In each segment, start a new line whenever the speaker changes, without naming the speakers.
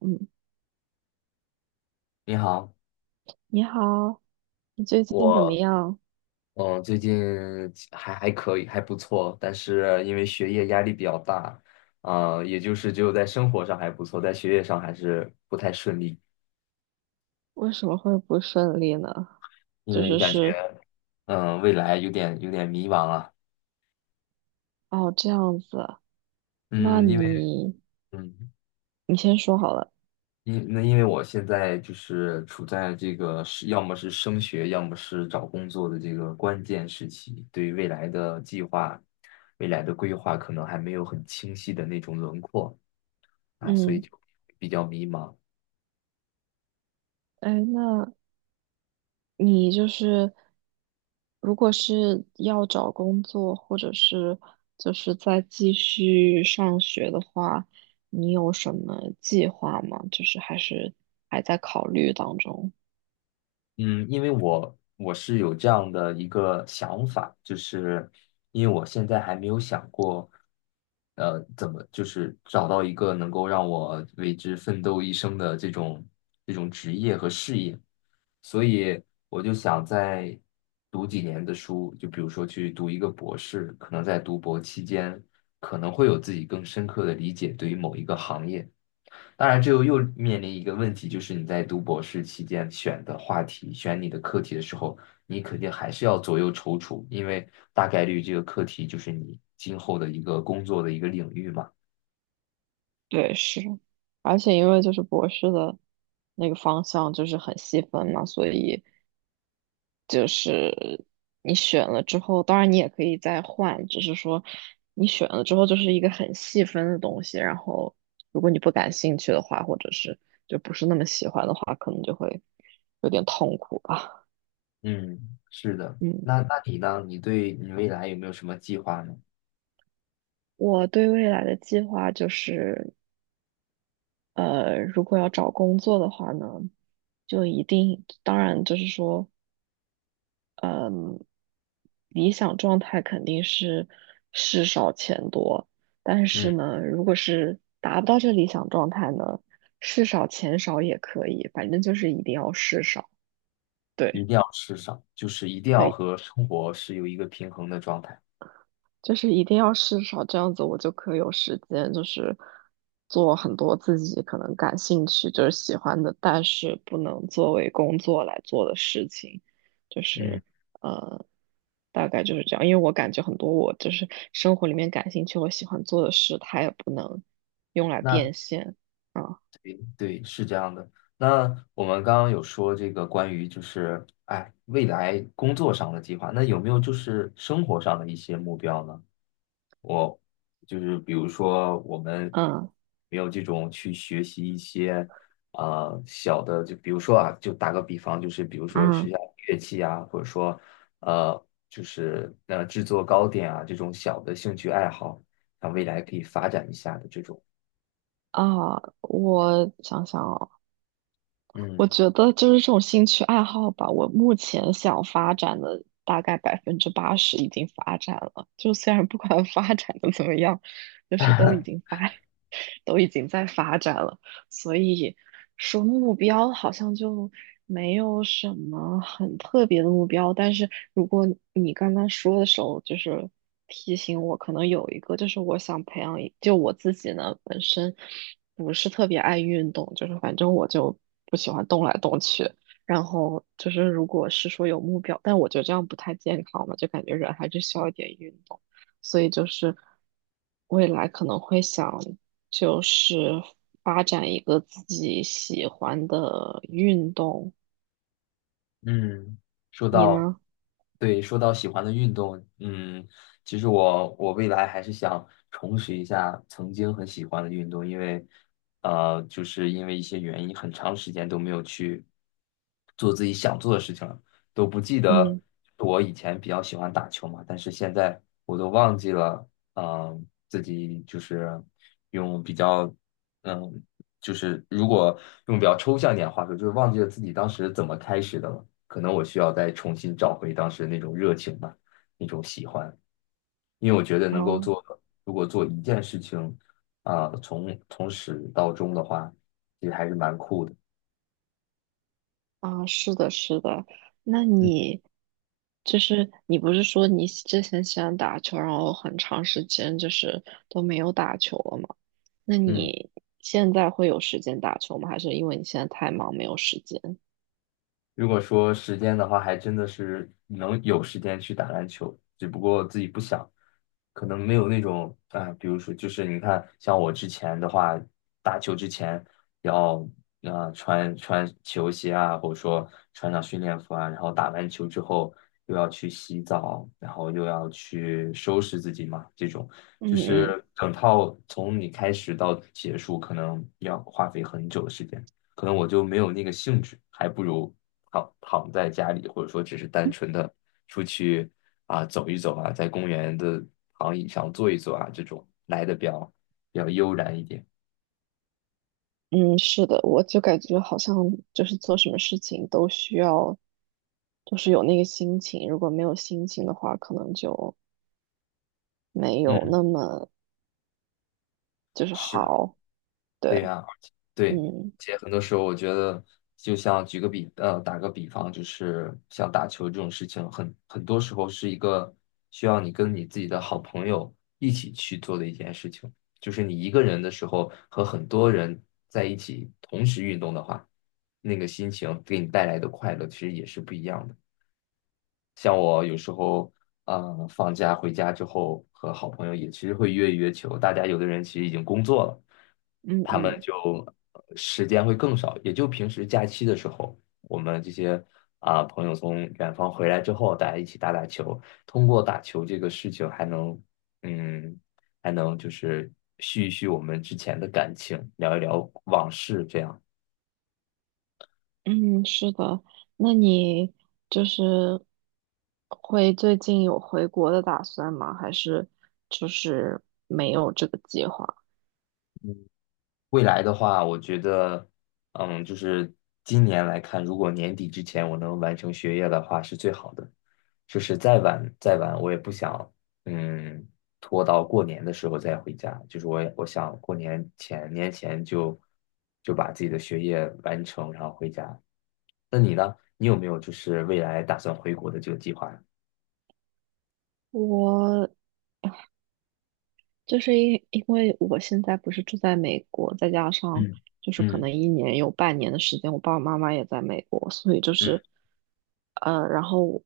嗯，
你好，
你好，你最近怎么
我
样？
最近还可以，还不错，但是因为学业压力比较大，也就是只有在生活上还不错，在学业上还是不太顺利，
为什么会不顺利呢？
因
就
为
是
感
是
觉未来有点迷茫了，
哦，这样子啊。那
嗯，因为
你
嗯。
先说好了。
因为我现在就是处在这个是要么是升学，要么是找工作的这个关键时期，对于未来的计划、未来的规划可能还没有很清晰的那种轮廓所以
嗯，
就比较迷茫。
哎，那你如果是要找工作，或者是再继续上学的话，你有什么计划吗？就是还是还在考虑当中。
嗯，因为我是有这样的一个想法，就是因为我现在还没有想过，怎么就是找到一个能够让我为之奋斗一生的这种职业和事业，所以我就想再读几年的书，就比如说去读一个博士，可能在读博期间可能会有自己更深刻的理解对于某一个行业。当然，这又面临一个问题，就是你在读博士期间选的话题、选你的课题的时候，你肯定还是要左右踌躇，因为大概率这个课题就是你今后的一个工作的一个领域嘛。
对，是，而且因为就是博士的那个方向就是很细分嘛，所以就是你选了之后，当然你也可以再换，只是说你选了之后就是一个很细分的东西，然后如果你不感兴趣的话，或者是就不是那么喜欢的话，可能就会有点痛苦吧。
嗯，是的。
嗯，
那那你呢？你对你未来有没有什么计划呢？
我对未来的计划就是，如果要找工作的话呢，就一定，当然就是说。理想状态肯定是事少钱多，但是
嗯，
呢，如果是达不到这理想状态呢，事少钱少也可以，反正就是一定要事少。
一
对，
定要吃上，就是一定要
对。
和生活是有一个平衡的状态。
就是一定要试少，这样子我就可以有时间，就是做很多自己可能感兴趣，就是喜欢的，但是不能作为工作来做的事情，就
嗯，
是呃，大概就是这样。因为我感觉很多我就是生活里面感兴趣，我喜欢做的事，它也不能用来
那
变现啊。
对，是这样的。那我们刚刚有说这个关于就是哎未来工作上的计划，那有没有就是生活上的一些目标呢？我就是比如说我们
嗯
没有这种去学习一些小的，就比如说啊，就打个比方，就是比如说学
嗯。
下乐器啊，或者说制作糕点啊这种小的兴趣爱好，那未来可以发展一下的这种，
啊，我想想哦，我
嗯。
觉得就是这种兴趣爱好吧，我目前想发展的大概百分之八十已经发展了，就虽然不管 发展的怎么样，就是都已 经发，都已经在发展了。所以说目标好像就没有什么很特别的目标。但是如果你刚刚说的时候，就是提醒我，可能有一个就是我想培养一，就我自己呢本身不是特别爱运动，就是反正我就不喜欢动来动去。然后就是，如果是说有目标，但我觉得这样不太健康嘛，就感觉人还是需要一点运动。所以就是未来可能会想就是发展一个自己喜欢的运动。
嗯，说
你
到，
呢？
对，说到喜欢的运动，嗯，其实我未来还是想重拾一下曾经很喜欢的运动，因为，就是因为一些原因，很长时间都没有去做自己想做的事情了，都不记得
嗯。
我以前比较喜欢打球嘛，但是现在我都忘记了，自己就是用比较。嗯，就是如果用比较抽象一点的话说，就是忘记了自己当时怎么开始的了。可能我需要再重新找回当时那种热情吧，那种喜欢。因为我觉得能够
哦。
做，如果做一件事情从始到终的话，其实还是蛮酷的。
啊，是的，是的。那
嗯
你你不是说你之前喜欢打球，然后很长时间就是都没有打球了吗？那
嗯。
你现在会有时间打球吗？还是因为你现在太忙没有时间？
如果说时间的话，还真的是能有时间去打篮球，只不过自己不想，可能没有那种比如说就是你看，像我之前的话，打球之前要穿球鞋啊，或者说穿上训练服啊，然后打完球之后又要去洗澡，然后又要去收拾自己嘛，这种就
嗯嗯。
是整套从你开始到结束，可能要花费很久的时间。可能我就没有那个兴致，还不如躺在家里，或者说只是单纯的出去走一走啊，在公园的躺椅上坐一坐啊，这种来的比较悠然一点。
嗯，是的，我就感觉好像就是做什么事情都需要，就是有那个心情。如果没有心情的话，可能就没有
嗯。
那么
是，
好。对。
对呀，而且对，而
嗯
且很多时候我觉得，就像举个比，呃，打个比方，就是像打球这种事情，很多时候是一个需要你跟你自己的好朋友一起去做的一件事情。就是你一个人的时候和很多人在一起同时运动的话，那个心情给你带来的快乐其实也是不一样的。像我有时候，嗯，放假回家之后，和好朋友也其实会约一约球。大家有的人其实已经工作了，
嗯
他们
嗯。
就时间会更少，也就平时假期的时候，我们这些朋友从远方回来之后，大家一起打打球。通过打球这个事情，还能，嗯，还能就是续一续我们之前的感情，聊一聊往事，这样。
嗯，是的。那你就是会最近有回国的打算吗？还是就是没有这个计划？
未来的话，我觉得，嗯，就是今年来看，如果年底之前我能完成学业的话，是最好的。就是再晚，我也不想，嗯，拖到过年的时候再回家。就是我也我想过年前就就把自己的学业完成，然后回家。那你呢？你有没有就是未来打算回国的这个计划呀
我因为我现在不是住在美国，再加上就是
嗯
可
嗯
能一年有半年的时间，我爸爸妈妈也在美国，所以就
嗯
是，然后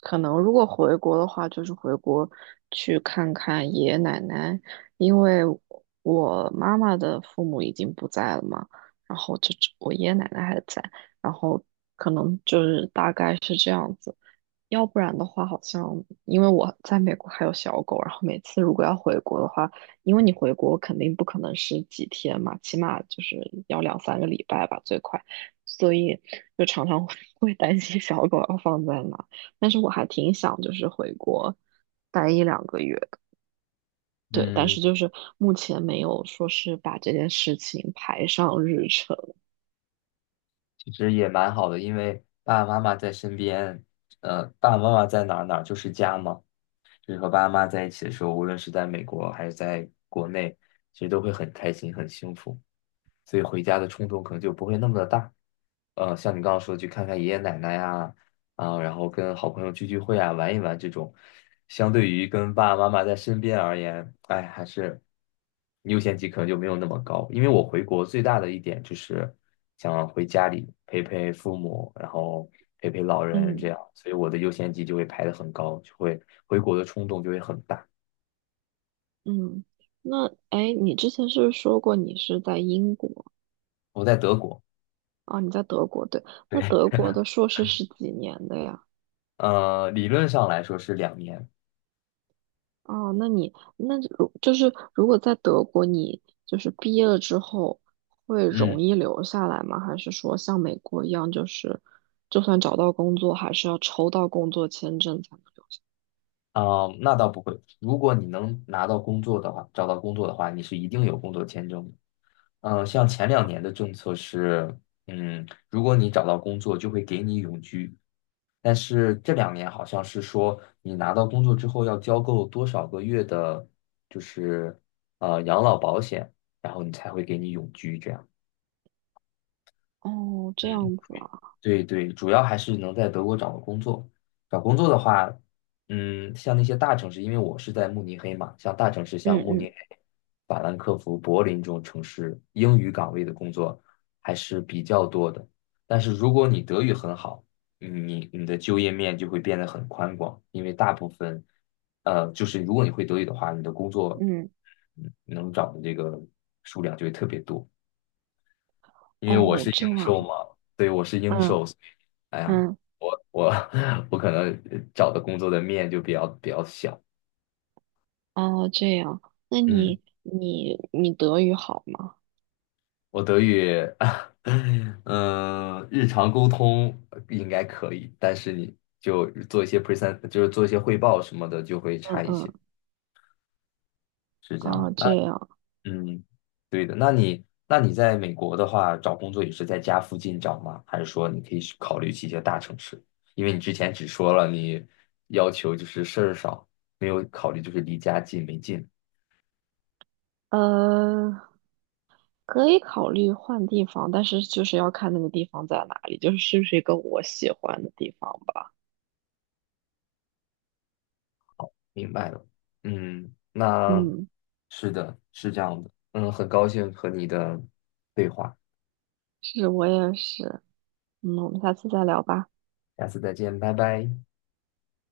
可能如果回国的话，就是回国去看看爷爷奶奶，因为我妈妈的父母已经不在了嘛，然后就只我爷爷奶奶还在，然后可能就是大概是这样子。要不然的话，好像因为我在美国还有小狗，然后每次如果要回国的话，因为你回国肯定不可能是几天嘛，起码就是要两三个礼拜吧，最快，所以就常常 会会担心小狗要放在哪。但是我还挺想就是回国待一两个月的，对，但
嗯，
是就是目前没有说是把这件事情排上日程。
其实也蛮好的，因为爸爸妈妈在身边，爸爸妈妈在哪儿就是家嘛。就是和爸爸妈妈在一起的时候，无论是在美国还是在国内，其实都会很开心、很幸福。所以回家的冲动可能就不会那么的大。像你刚刚说的去看看爷爷奶奶呀，啊，然后跟好朋友聚聚会啊，玩一玩这种，相对于跟爸爸妈妈在身边而言，哎，还是优先级可能就没有那么高。因为我回国最大的一点就是想回家里陪陪父母，然后陪陪老人这
嗯
样，所以我的优先级就会排的很高，就会回国的冲动就会很大。
嗯。那哎，你之前是不是说过你是在英国？
我在德国，
啊？你在德国，对，那
对，
德国的硕士是几年的呀？
理论上来说是两年，
哦，那你就是如果在德国，你就是毕业了之后会
嗯。
容易留下来吗？还是说像美国一样，就是就算找到工作，还是要抽到工作签证才能留下？
啊、那倒不会。如果你能拿到工作的话，找到工作的话，你是一定有工作签证的。像前两年的政策是，嗯，如果你找到工作，就会给你永居。但是这两年好像是说，你拿到工作之后要交够多少个月的，就是养老保险，然后你才会给你永居这样。
哦，这
嗯，
样子啊。
对对，主要还是能在德国找到工作。找工作的话，嗯，像那些大城市，因为我是在慕尼黑嘛，像大城市，像
嗯
慕尼
嗯
黑、法兰克福、柏林这种城市，英语岗位的工作还是比较多的。但是如果你德语很好，你的就业面就会变得很宽广，因为大部分，就是如果你会德语的话，你的工作
嗯。
能找的这个数量就会特别多。因为我
哦，
是英
这
寿嘛，
样。
对，我是英
嗯
寿，所以哎呀，
嗯。
我 我可能找的工作的面就比较小。
哦，这样，那
嗯，
你德语好吗？
我德语，嗯日常沟通应该可以，但是你就做一些 present，就是做一些汇报什么的，就会
嗯
差一些，
嗯。
是这样。
啊，
那
这样。
嗯，对的。那你在美国的话，找工作也是在家附近找吗？还是说你可以去考虑去一些大城市？因为你之前只说了你要求就是事儿少，没有考虑就是离家近没近。
呃，可以考虑换地方，但是就是要看那个地方在哪里，就是是不是一个我喜欢的地方吧。
明白了。嗯，那
嗯，
是的，是这样的。嗯，很高兴和你的对话，
是我也是。嗯，我们下次再聊吧。
下次再见，拜拜。